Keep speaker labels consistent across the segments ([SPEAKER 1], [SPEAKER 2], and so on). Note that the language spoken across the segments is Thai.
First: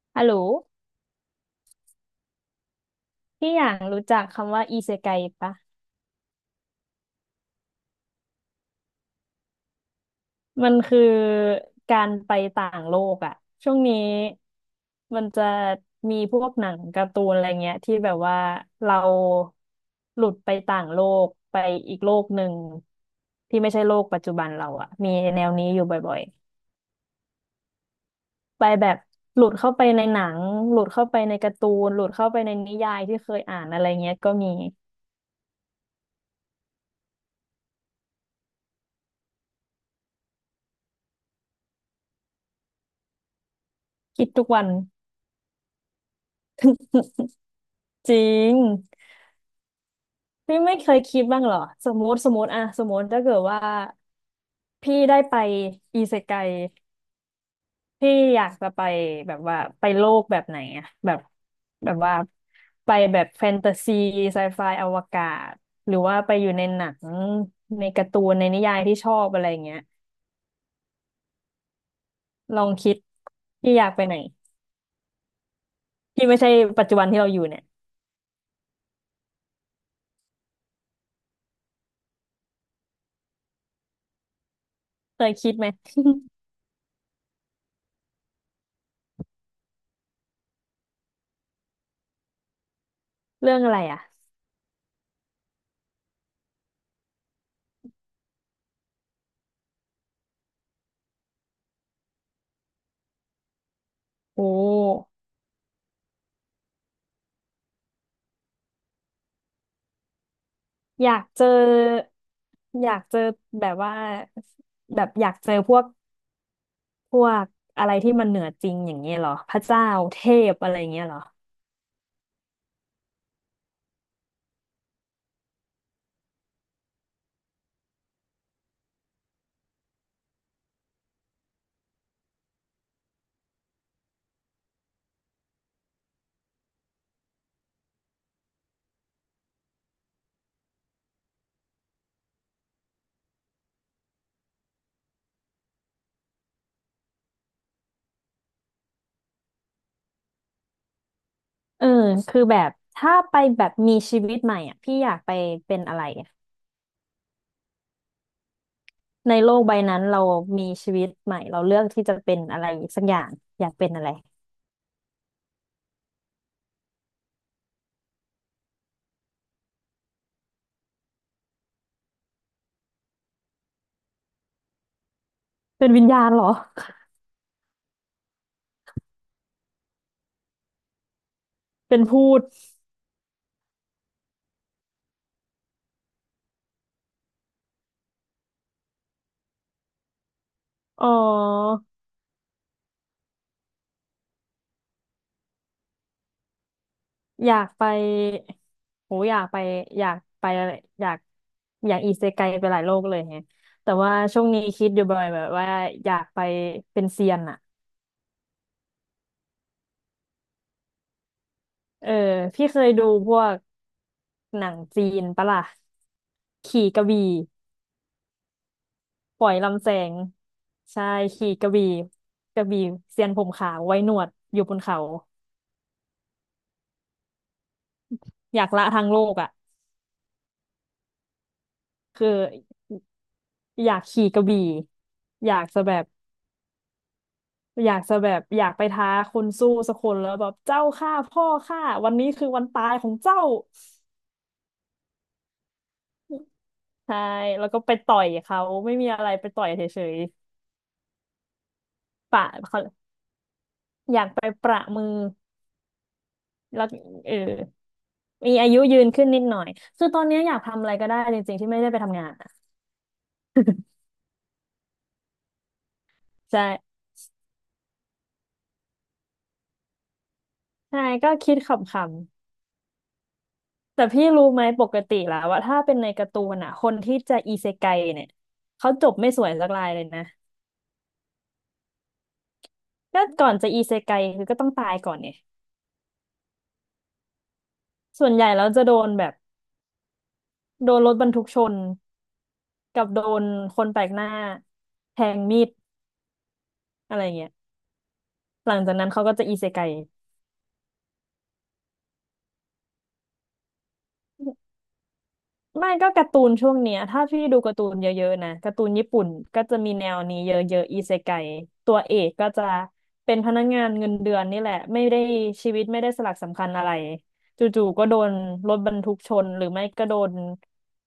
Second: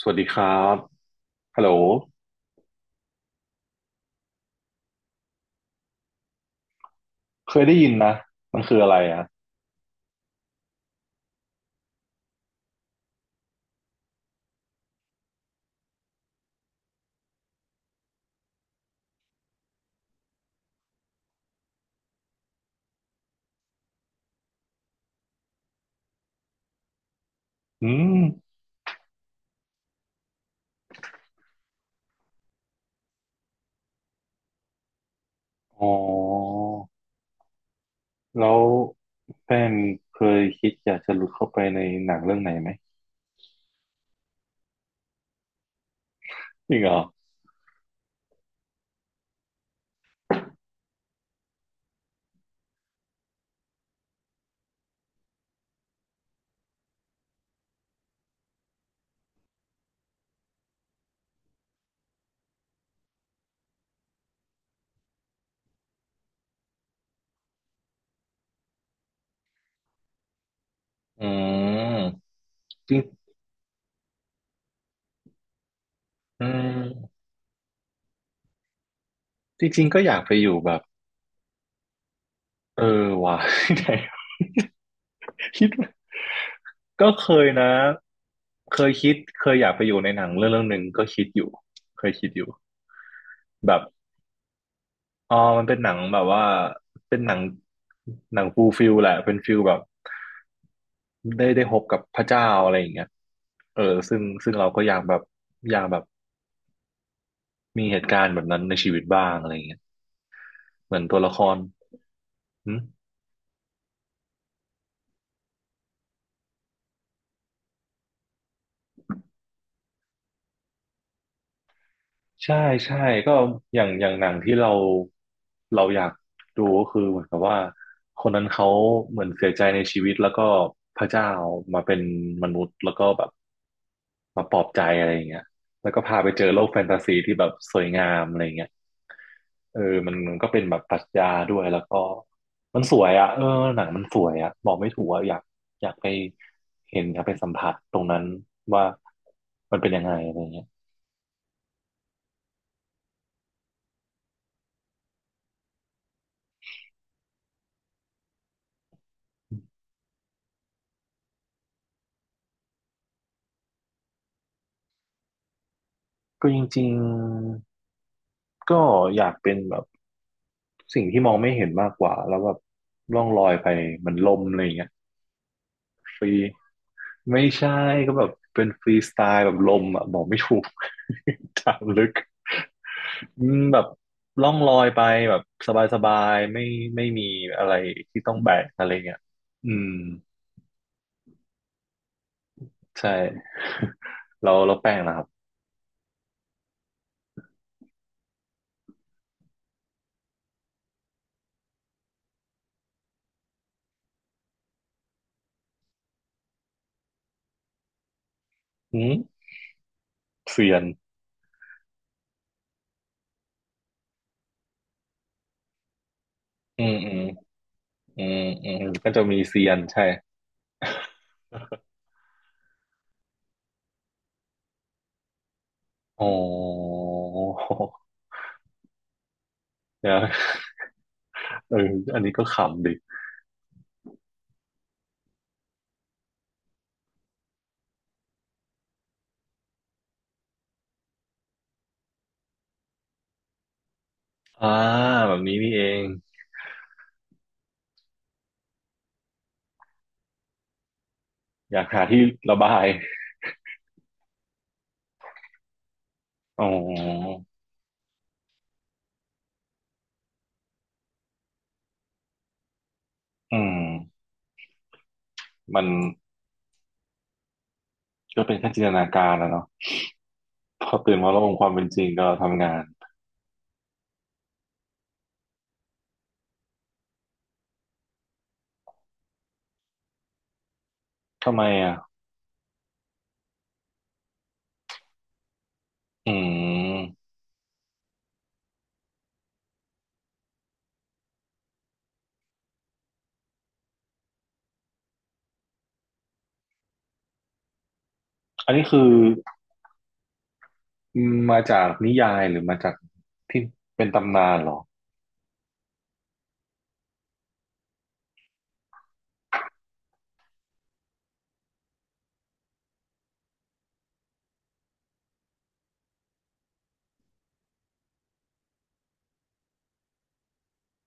[SPEAKER 1] สวัส
[SPEAKER 2] ฮั
[SPEAKER 1] ดี
[SPEAKER 2] ลโหล
[SPEAKER 1] ครับฮัลโหล
[SPEAKER 2] พี่อย่างรู้จักคำว่าอิเซไกปะ
[SPEAKER 1] เคยได้ยินนะมันคืออะไรอ่ะ
[SPEAKER 2] มันคือการไปต่างโลกอะช่วงนี้มันจะมีพวกหนังการ์ตูนอะไรเงี้ยที่แบบว่าเราหลุดไปต่างโลกไปอีกโลกหนึ่งที่ไม่ใช่โลกปัจจุบันเราอะมีแนวนี้อยู่บ่อย
[SPEAKER 1] อืม
[SPEAKER 2] ๆไปแบบหลุดเข้าไปในหนังหลุดเข้าไปในการ์ตูนหลุดเข้าไปในนิยายที่เคยอ่านอะไรเงี้ยก็มี
[SPEAKER 1] อ๋อแล้วแป้งเคยคิดอยากจะหลุดเข้าไปในหนังเรื่องไหนไหม
[SPEAKER 2] คิดทุกวัน
[SPEAKER 1] จริงเหรอ
[SPEAKER 2] จริง พี่ไม่เคยคิดบ้างเหรอสมมติถ้าเกิดว่าพี่ได้ไปอิเซไกพี่อยากจะไปแบบว่าไปโลกแบบไหนอะแบบแบบว่าไปแบบแฟนตาซีไซไฟอวกาศหรือว่าไปอยู่ในหนังในการ์ตูนในนิยายที่ชอบอะไรเงี้ย
[SPEAKER 1] อืม
[SPEAKER 2] ลองคิ
[SPEAKER 1] จ
[SPEAKER 2] ด
[SPEAKER 1] ริง
[SPEAKER 2] พี่อยากไปไหนที่ไม่
[SPEAKER 1] อื
[SPEAKER 2] ใช่ปัจจุบัน
[SPEAKER 1] ม
[SPEAKER 2] ที่เราอยู่เนี่ย
[SPEAKER 1] จริงๆก็อยากไปอยู่แบบเออว่ะ ไหน
[SPEAKER 2] เคยคิดไห
[SPEAKER 1] คิ
[SPEAKER 2] ม
[SPEAKER 1] ดก็เคยนะ เคยคิดเคยอยากไปอยู่ในหนังเรื่องหนึ่งก็คิดอยู่เคยคิดอยู่
[SPEAKER 2] เรื่องอะ
[SPEAKER 1] แบ
[SPEAKER 2] ไร
[SPEAKER 1] บ
[SPEAKER 2] อะ
[SPEAKER 1] อ๋อมันเป็นหนังแบบว่าเป็นหนังหนังฟูลฟิลแหละเป็นฟิลแบบ ได้พบกับพระเจ้าอะไรอย่างเงี้ยเออซึ่ง
[SPEAKER 2] โอ
[SPEAKER 1] ซึ่งเราก็อยาก
[SPEAKER 2] ้
[SPEAKER 1] แบบอยากแบบมีเหตุการณ์แบบนั้นในชีวิตบ้างอะไรอย่างเงี้ยเหมือน
[SPEAKER 2] อยา
[SPEAKER 1] ตัว
[SPEAKER 2] ก
[SPEAKER 1] ละค
[SPEAKER 2] เจอ
[SPEAKER 1] รหึ
[SPEAKER 2] อยากเจอแบบว่าแบบอยากเจอพวกพวกอะไรที่มันเหนือจริงอย่างเงี้ยเหรอพระเจ้าเทพอะไรอย่างเงี้ยเหรอ
[SPEAKER 1] ใช่ใช่ก็อย่างอย่างหนังที่เราอยากดูก็คือเหมือนกับว่าคนนั้นเขาเหมือนเสียใจในชีวิตแล้วก็พระเจ้ามาเป็นมนุษย์แล้วก็แบบมาปลอบใจอะไรอย่างเงี้ยแล้วก็พาไปเจอโลกแฟนตาซีที่แบบสวยงามอะไรอย่างเงี้ยเออมันก็เป็นแบบปรัชญาด้วยแล้วก็มันสวยอ่ะเออหนังมันสวยอ่ะบอกไม่ถูกอ่ะอยากอยากไปเห็นอยากไปสัมผัสตรงนั้นว่ามันเป็นยังไงอะไรอย่างเงี้ย
[SPEAKER 2] เออคือแบบถ้าไปแบบมีชีวิตใหม่อ่ะพี่อยากไปเป็นอะไรอะในโลกใบนั้นเรามีชีวิตใหม่เราเลือกที่จะเป็นอะไรสักอย่างอยากเป็นอะไร
[SPEAKER 1] ก็จริงๆ ก็อยากเป็นแบบสิ่งที่มองไม่เห็นมากกว่าแล้วแบบล่องลอยไปเหมันลมอะไรอย่างเงี้ย
[SPEAKER 2] เป็นวิญ
[SPEAKER 1] ฟ
[SPEAKER 2] ญาณ
[SPEAKER 1] รี
[SPEAKER 2] เหรอ
[SPEAKER 1] ไม่ใช่ก็แบบเป็นฟรีสไตล์แบบลมอ่ะบอกไม่ถูก ถาม
[SPEAKER 2] เป็น
[SPEAKER 1] ลึก
[SPEAKER 2] พูด
[SPEAKER 1] อืมแบบล่องลอยไปแบบสบายๆไม่มีอะไรที่ต้องแบกอะไรเงี้ยอืม
[SPEAKER 2] อ๋อ
[SPEAKER 1] ใช่เราแป้งนะครับ
[SPEAKER 2] อยากไปโหอยากไปอยากไปอะไรอยากอยากอิเซไกไปหลายโลกเลยแฮะแต่ว่าช่วงนี้คิดอยู่บ่อยแบบว่าอยากไปเป็นเซียนอะ
[SPEAKER 1] อืมเซียน
[SPEAKER 2] เออพี่เคยดูพวกหนังจีนปะล่ะ
[SPEAKER 1] อื
[SPEAKER 2] ขี่
[SPEAKER 1] ม
[SPEAKER 2] กระ
[SPEAKER 1] อืม
[SPEAKER 2] บี่
[SPEAKER 1] อืมอืมก็จะมี
[SPEAKER 2] ปล่อย
[SPEAKER 1] เซียน
[SPEAKER 2] ลำแส
[SPEAKER 1] ใช่
[SPEAKER 2] งใช่ขี่กระบี่กระบี่เซียนผมขาวไว้หนวดอยู่บนเขา
[SPEAKER 1] อ๋อ
[SPEAKER 2] อยากละทางโลกอ่ะ
[SPEAKER 1] เดี๋ยวเอออัน
[SPEAKER 2] คือ
[SPEAKER 1] นี้ก็ขำดิ
[SPEAKER 2] อยากขี่กระบี่อยากจะแบบ อยากจะแบบอยากไปท้าคนสู้สักคนแล้วแบบเจ้าฆ่าพ่อข้าวันนี้คือวันตายของเจ้า
[SPEAKER 1] อ่าแบบนี้นี่เอง
[SPEAKER 2] ใช่แล้วก็ไปต่อยเขาไม่มีอะไรไปต่อยเฉย
[SPEAKER 1] อยากหาที่
[SPEAKER 2] ๆปะ
[SPEAKER 1] ระบา
[SPEAKER 2] เขา
[SPEAKER 1] ย
[SPEAKER 2] อยากไปประมือ
[SPEAKER 1] อ๋
[SPEAKER 2] แล้วเอ
[SPEAKER 1] อ
[SPEAKER 2] อมีอายุยืนขึ้นนิดหน่อยคือตอนนี้อยากทำอะไรก็ได้จริงๆที่ไม่ได้ไปทำงานอะ
[SPEAKER 1] อืมมัน
[SPEAKER 2] ใช่
[SPEAKER 1] ก็เป็นแค่จินตนาการนะเนาะพอ
[SPEAKER 2] ใช่
[SPEAKER 1] ตื่น
[SPEAKER 2] ก็
[SPEAKER 1] มาแล้
[SPEAKER 2] คิ
[SPEAKER 1] งค
[SPEAKER 2] ด
[SPEAKER 1] ความเป็นจริง
[SPEAKER 2] ขำ
[SPEAKER 1] ก็ทำงาน
[SPEAKER 2] ๆแต่พี่รู้ไหมปกติแล้วว่าถ้าเป็นในการ์ตูนอ่ะคนที่จะอิเซไกเนี่ยเขาจบไม่สวยสักรายเลยนะ
[SPEAKER 1] ทำไมอ่ะ
[SPEAKER 2] ก็ก่อนจะอีเซไกคือก็ต้องตายก่อนไง
[SPEAKER 1] อืม
[SPEAKER 2] ส่วนใหญ่แล้วจะโดนแบบโดนรถบรรทุกชนกับโดนคนแปลกหน้าแทงมีดอะไรเงี้ยห
[SPEAKER 1] อั
[SPEAKER 2] ลั
[SPEAKER 1] น
[SPEAKER 2] ง
[SPEAKER 1] นี้
[SPEAKER 2] จาก
[SPEAKER 1] คื
[SPEAKER 2] นั้
[SPEAKER 1] อ
[SPEAKER 2] นเขาก็จะอิเซไก
[SPEAKER 1] มาจากนิยายหรือมาจากที่เป็นตำนานเหรอ
[SPEAKER 2] ไม่ก็การ์ตูนช่วงเนี้ยถ้าพี่ดูการ์ตูนเยอะๆนะการ์ตูนญี่ปุ่นก็จะมีแนวนี้เยอะๆอิเซไกตัวเอกก็จะเป็นพนักงานเงินเดือนนี่แหละไม่ได้ชีวิตไม่ได้สลักสำคัญอะไรจู่ๆก็โดนรถบรรทุกชนหรือไม่ก็โดน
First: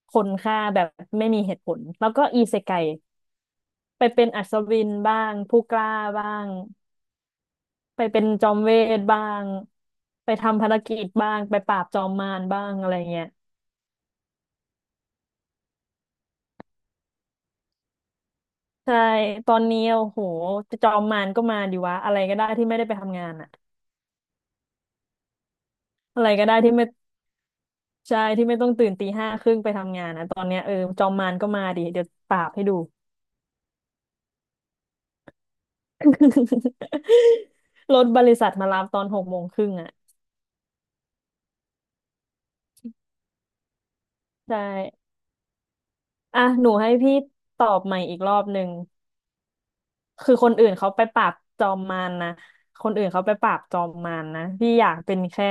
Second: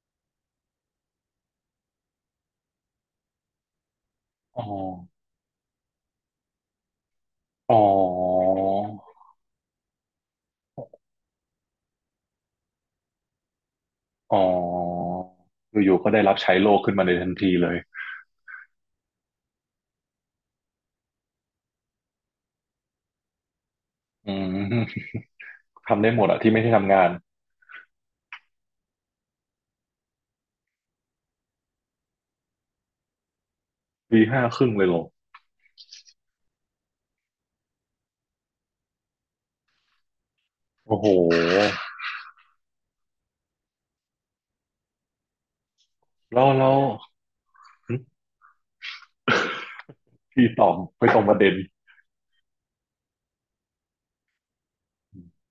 [SPEAKER 2] คนฆ่าแบบไม่มีเหตุผลแล้วก็อิเซไก ไปเป็นอัศ
[SPEAKER 1] อ๋อ
[SPEAKER 2] วินบ้างผู้กล้าบ้าง
[SPEAKER 1] อ๋อ
[SPEAKER 2] ไปเป็นจอมเวทบ้างไปทำภารกิจบ้างไปปราบจอมมารบ้างอะไรเงี้ย
[SPEAKER 1] อ๋ออยู่ๆก็ได้รับใช้โลกขึ้นมาในทันทีเลย
[SPEAKER 2] ใช่ตอนนี้โอ้โหจอมมารก็มาดีวะอะไรก็ได้ที่ไม่ได้ไปทำงานอะ
[SPEAKER 1] อืมทำได้หม
[SPEAKER 2] อะ
[SPEAKER 1] ด
[SPEAKER 2] ไร
[SPEAKER 1] อะ
[SPEAKER 2] ก็
[SPEAKER 1] ที่
[SPEAKER 2] ได้
[SPEAKER 1] ไม่ใช่
[SPEAKER 2] ที่ไม่
[SPEAKER 1] ทำงาน
[SPEAKER 2] ใช่ที่ไม่ต้องตื่นตีห้าครึ่งไปทำงานนะตอนเนี้ยเออจอมมารก็มาดิเดี๋ยวปราบให้ดู
[SPEAKER 1] วี5 ครึ่งเลยเหรอ
[SPEAKER 2] รถบริษัทมารับตอนหกโมงครึ่งอะ
[SPEAKER 1] โอ้โห
[SPEAKER 2] ใช่อ่ะ
[SPEAKER 1] แล้ว
[SPEAKER 2] ห
[SPEAKER 1] แล้
[SPEAKER 2] นู
[SPEAKER 1] ว
[SPEAKER 2] ให้พี่ตอบใหม่อีกรอบหนึ่ง คือ
[SPEAKER 1] พี่
[SPEAKER 2] คน
[SPEAKER 1] ต
[SPEAKER 2] อื่
[SPEAKER 1] อ
[SPEAKER 2] น
[SPEAKER 1] บ
[SPEAKER 2] เขาไป
[SPEAKER 1] ไปต
[SPEAKER 2] ป
[SPEAKER 1] รง
[SPEAKER 2] รา
[SPEAKER 1] ป
[SPEAKER 2] บ
[SPEAKER 1] ระเด็น
[SPEAKER 2] จอมมารนะคนอื่นเขาไปปราบจอมมารนะพี่อยากเป็นแค่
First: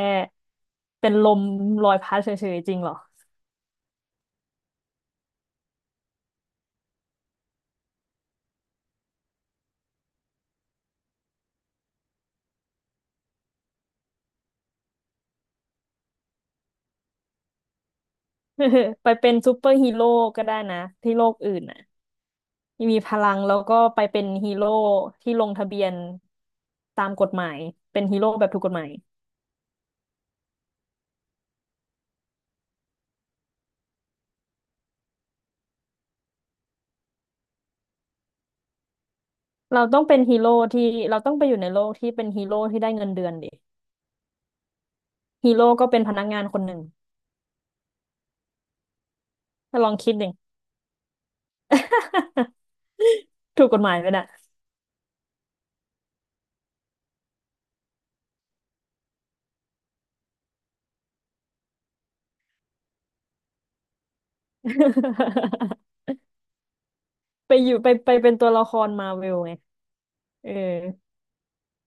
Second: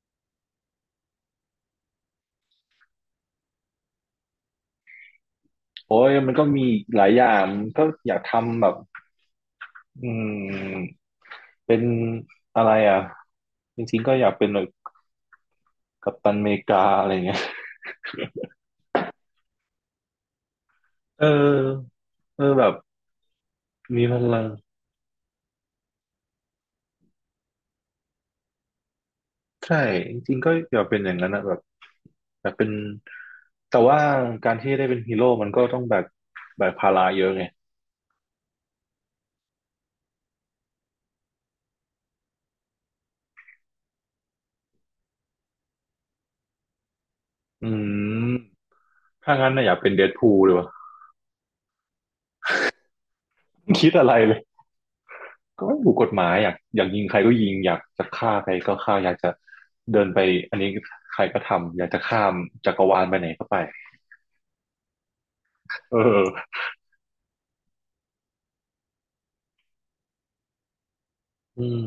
[SPEAKER 2] เป็นลมลอยพัดเฉยๆจริงเหรอ
[SPEAKER 1] โอ้ยมันก็มีหลายอย่างมันก็อยากทำแบบอืมเป็นอะไรอ่ะจริงๆก็อยากเป็นแบบกัปตันอเมริกาอะไรเงี้ย
[SPEAKER 2] ไปเป็นซูเปอร์ฮีโร่ก็ได้นะที่
[SPEAKER 1] เ
[SPEAKER 2] โลกอื่นน่ะ
[SPEAKER 1] ออเออแบบ
[SPEAKER 2] มีพลังแล้วก็ไป
[SPEAKER 1] มีพ
[SPEAKER 2] เป็น
[SPEAKER 1] ลัง
[SPEAKER 2] ฮีโร่ที่ลงทะเบียนตามกฎหมายเป็นฮีโร่แบบถูกกฎหมาย
[SPEAKER 1] ใช่จริงๆก็อยากเป็นอย่างนั้นนะแบบอยากเป็นแต่ว่าการที่ได้เป็นฮีโร่มันก็ต้องแบกภาระเยอะไง
[SPEAKER 2] เราต้องเป็นฮีโร่ที่เราต้องไปอยู่ในโลกที่เป็นฮีโร่ที่ได้เงินเดือนดิฮีโร่ก็เป็นพนักงานคนหนึ่ง
[SPEAKER 1] อืมถ้างั้นนะอยาก
[SPEAKER 2] ถ้าล
[SPEAKER 1] เป็
[SPEAKER 2] อ
[SPEAKER 1] น
[SPEAKER 2] ง
[SPEAKER 1] เด
[SPEAKER 2] คิ
[SPEAKER 1] ด
[SPEAKER 2] ดดิ
[SPEAKER 1] พูลดีกว่า
[SPEAKER 2] ถูกก ฎห
[SPEAKER 1] คิด
[SPEAKER 2] มายไห
[SPEAKER 1] อะ
[SPEAKER 2] ม
[SPEAKER 1] ไร
[SPEAKER 2] น่ะ
[SPEAKER 1] เลย ก็ถูกกฎหมายอยากยิงใครก็ยิงอยากจะฆ่าใครก็ฆ่าอยากจะเดินไปอันนี้ใครก็ทำอยากจะข้ามจักรวาลไปไหนก็ไป เออ
[SPEAKER 2] ไปอยู่ไปไปเป็นตัวละครมาเวลไง เออ
[SPEAKER 1] อืม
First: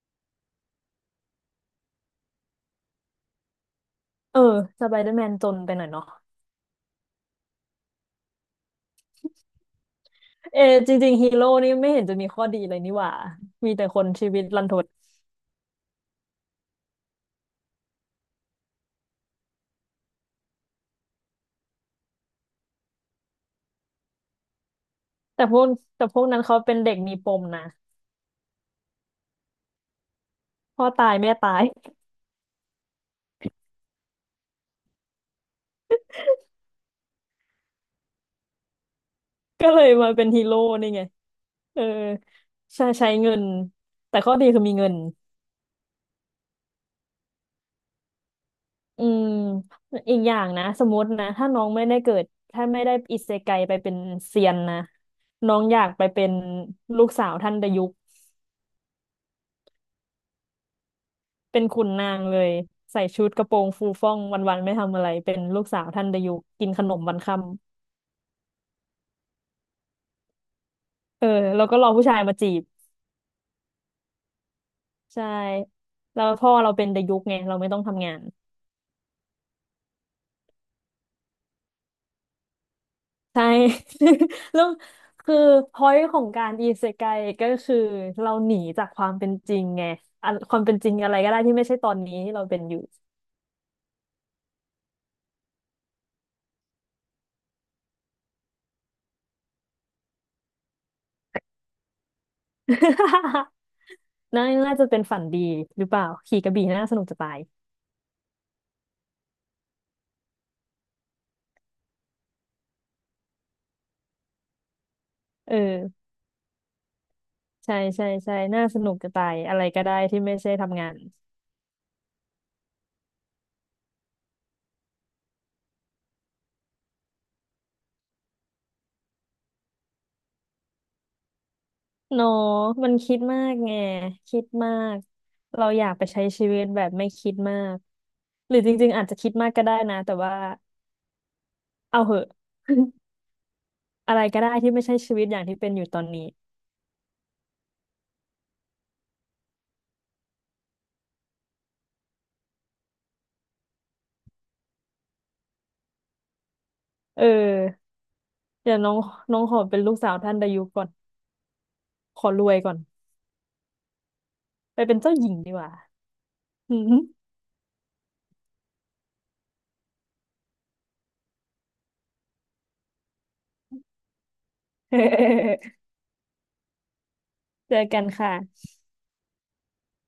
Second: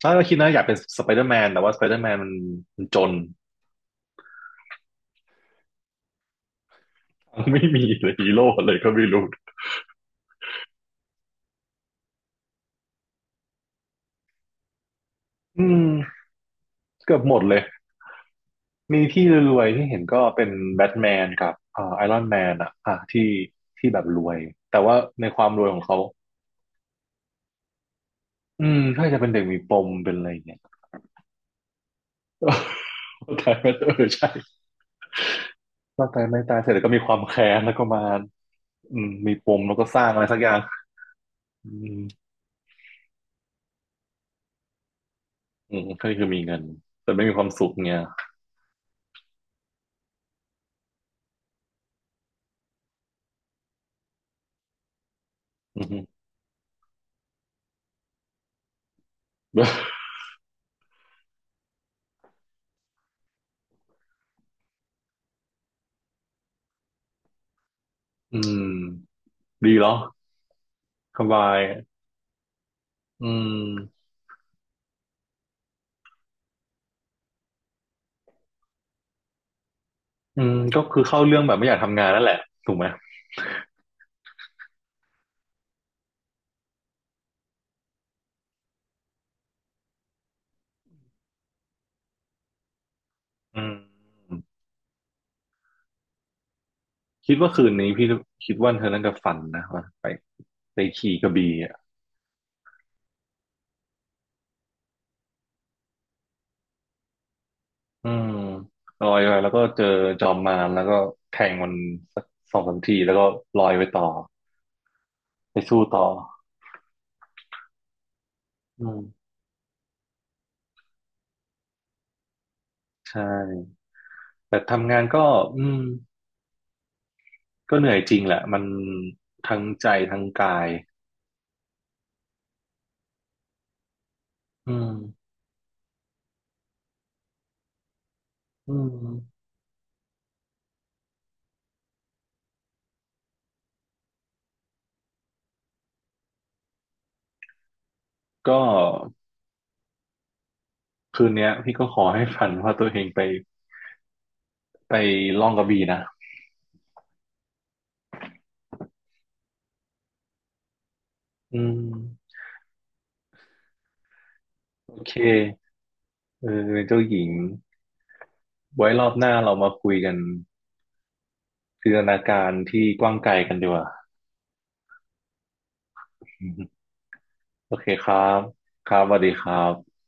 [SPEAKER 1] ถ้าเราคิดนะอยากเป็นสไปเดอร์แมนแต่ว่าสไปเดอร์แมนมันจน
[SPEAKER 2] เออสไปเดอร์แมนจนไปหน่อยเนาะ
[SPEAKER 1] ไม่มีเลยฮีโร่เลยก็ไม่รู้
[SPEAKER 2] เออจริงๆฮีโร่นี่ไม่เห็นจะมีข้อดีเลยนี่หว่ามีแต่คนชีวิตรันทด
[SPEAKER 1] อืมเกือบหมดเลยมีที่รวยๆเห็นก็เป็นแบทแมนกับไอรอนแมนอะอ่ะที่แบบรวยแต่ว่าในค
[SPEAKER 2] แต่
[SPEAKER 1] วาม
[SPEAKER 2] พ
[SPEAKER 1] ร
[SPEAKER 2] ว
[SPEAKER 1] ว
[SPEAKER 2] ก
[SPEAKER 1] ยของเขา
[SPEAKER 2] แต่พวกนั้นเขาเป็นเด็กมีปมนะ
[SPEAKER 1] อืมถ้าจะเป็นเด็กมีปมเป็นอะไรอย่างเงี้ย
[SPEAKER 2] พ่อตายแม่ตาย
[SPEAKER 1] เข้ามเออใช่ ร่างกายไม่ตายเสร็จแล้วก็มีความแค้นแล้วก็มาอืมมีป ม
[SPEAKER 2] ก็
[SPEAKER 1] แล้ว
[SPEAKER 2] เล
[SPEAKER 1] ก็
[SPEAKER 2] ย
[SPEAKER 1] สร้า
[SPEAKER 2] มา
[SPEAKER 1] งอะ
[SPEAKER 2] เป็
[SPEAKER 1] ไร
[SPEAKER 2] น
[SPEAKER 1] สัก
[SPEAKER 2] ฮี
[SPEAKER 1] อย่า
[SPEAKER 2] โร่
[SPEAKER 1] ง
[SPEAKER 2] นี่ไง
[SPEAKER 1] อื
[SPEAKER 2] เออ
[SPEAKER 1] ม
[SPEAKER 2] ใช้เงินแต่ข้อดีคือมีเงิน
[SPEAKER 1] อืมก็คือมีเงินแต่ไม่มีความสุขเงี้ย
[SPEAKER 2] อืมอีกอย่างนะสมมตินะถ้าน้องไม่ได้เกิดถ้าไม่ได้อิเซไกไปเป็นเซียนนะน้องอ
[SPEAKER 1] อื
[SPEAKER 2] ยากไป
[SPEAKER 1] ม
[SPEAKER 2] เป็นลูกสาวท่านดายุก เป็นขุนนางเลยใส่ชุดกระโปรงฟูฟ่องวันๆไม่ทำอะไรเป็นลูกสาวท่านดายุกินขนมวันค่ำ
[SPEAKER 1] อืมดีเหรอส
[SPEAKER 2] เออ
[SPEAKER 1] บาย
[SPEAKER 2] แล้วก็รอผู้ชายมาจีบ
[SPEAKER 1] อืม
[SPEAKER 2] ใช่แล้วพ่อเราเป็นดายุกไงเราไม่ต้องทำงาน
[SPEAKER 1] อืมก็คือเข้าเรื่องแบบไม่อยากทำงานนั่นแหละถูกไหม
[SPEAKER 2] ใช่ แล้วคือพอยต์ของการอิเซไกก็คือเราหนีจากความเป็นจริงไงอันความเป็นจริงอะไรก็ได้ที่ไม่ใช่ตอนนี้ที่เราเป็นอยู่
[SPEAKER 1] อืมคิดว่าคืนนี้พี่คิดว่าเธอน่าจะฝันนะว่าไปไปขี่กระบี่อ่ะ
[SPEAKER 2] น่าน่าจะเป็นฝันดีหรือเปล่าขี่กระบี่น่าสนุกจะตาย
[SPEAKER 1] อืมลอยไปแล้วก็เจอจอมมารแล้วก็แทงมันสัก2 3 ทีแล้วก็ลอยไปต่อ
[SPEAKER 2] เอ
[SPEAKER 1] ไปสู้ต่
[SPEAKER 2] อ
[SPEAKER 1] อ
[SPEAKER 2] ใช่ใช่ใช่น่าส
[SPEAKER 1] อื
[SPEAKER 2] นุกจะตา
[SPEAKER 1] ม
[SPEAKER 2] ยอะไรก็ได้ที่ไม่ใช่ทำงาน
[SPEAKER 1] ใช่แต่ทำงานก็อืมก็เหนื่อยจริงแหละมันทั้งใจทั้งกาย
[SPEAKER 2] เนอะมันคิดมากไงคิด
[SPEAKER 1] อื
[SPEAKER 2] มาก
[SPEAKER 1] ม
[SPEAKER 2] เราอยากไปใช้ชีวิตแบบไม่คิดมากหรือจ
[SPEAKER 1] อื
[SPEAKER 2] ริงๆอาจจะคิด
[SPEAKER 1] ม
[SPEAKER 2] มากก็ได้นะแต่ว่าเอาเหอะ อะไรก็ได้ที่ไม่ใช่ชีวิตอย่างที่เป็นอยู่ตอนนี้
[SPEAKER 1] ก็คืนเนี้ยพี่ก็ขอให้ฝันว่าตัวเองไปไปล่องกระบี่นะ
[SPEAKER 2] เออเดี๋ยวน้องน้องขอเป็นลูกสาวท่านดายุก่อน
[SPEAKER 1] อืม
[SPEAKER 2] ขอรวยก่อนไปเป็
[SPEAKER 1] โอ
[SPEAKER 2] น
[SPEAKER 1] เค
[SPEAKER 2] เจ้าหญิงดีกว่า
[SPEAKER 1] เอ
[SPEAKER 2] อื
[SPEAKER 1] อ
[SPEAKER 2] ม
[SPEAKER 1] เจ้าหญิงไว้รอบหน้าเรามาคุยกันจินตนาการที่กว้างไกลกันดีกว่า โอ
[SPEAKER 2] เจอ
[SPEAKER 1] เค
[SPEAKER 2] กั
[SPEAKER 1] ค
[SPEAKER 2] น
[SPEAKER 1] รั
[SPEAKER 2] ค่ะ
[SPEAKER 1] บครับสวัสดีครับ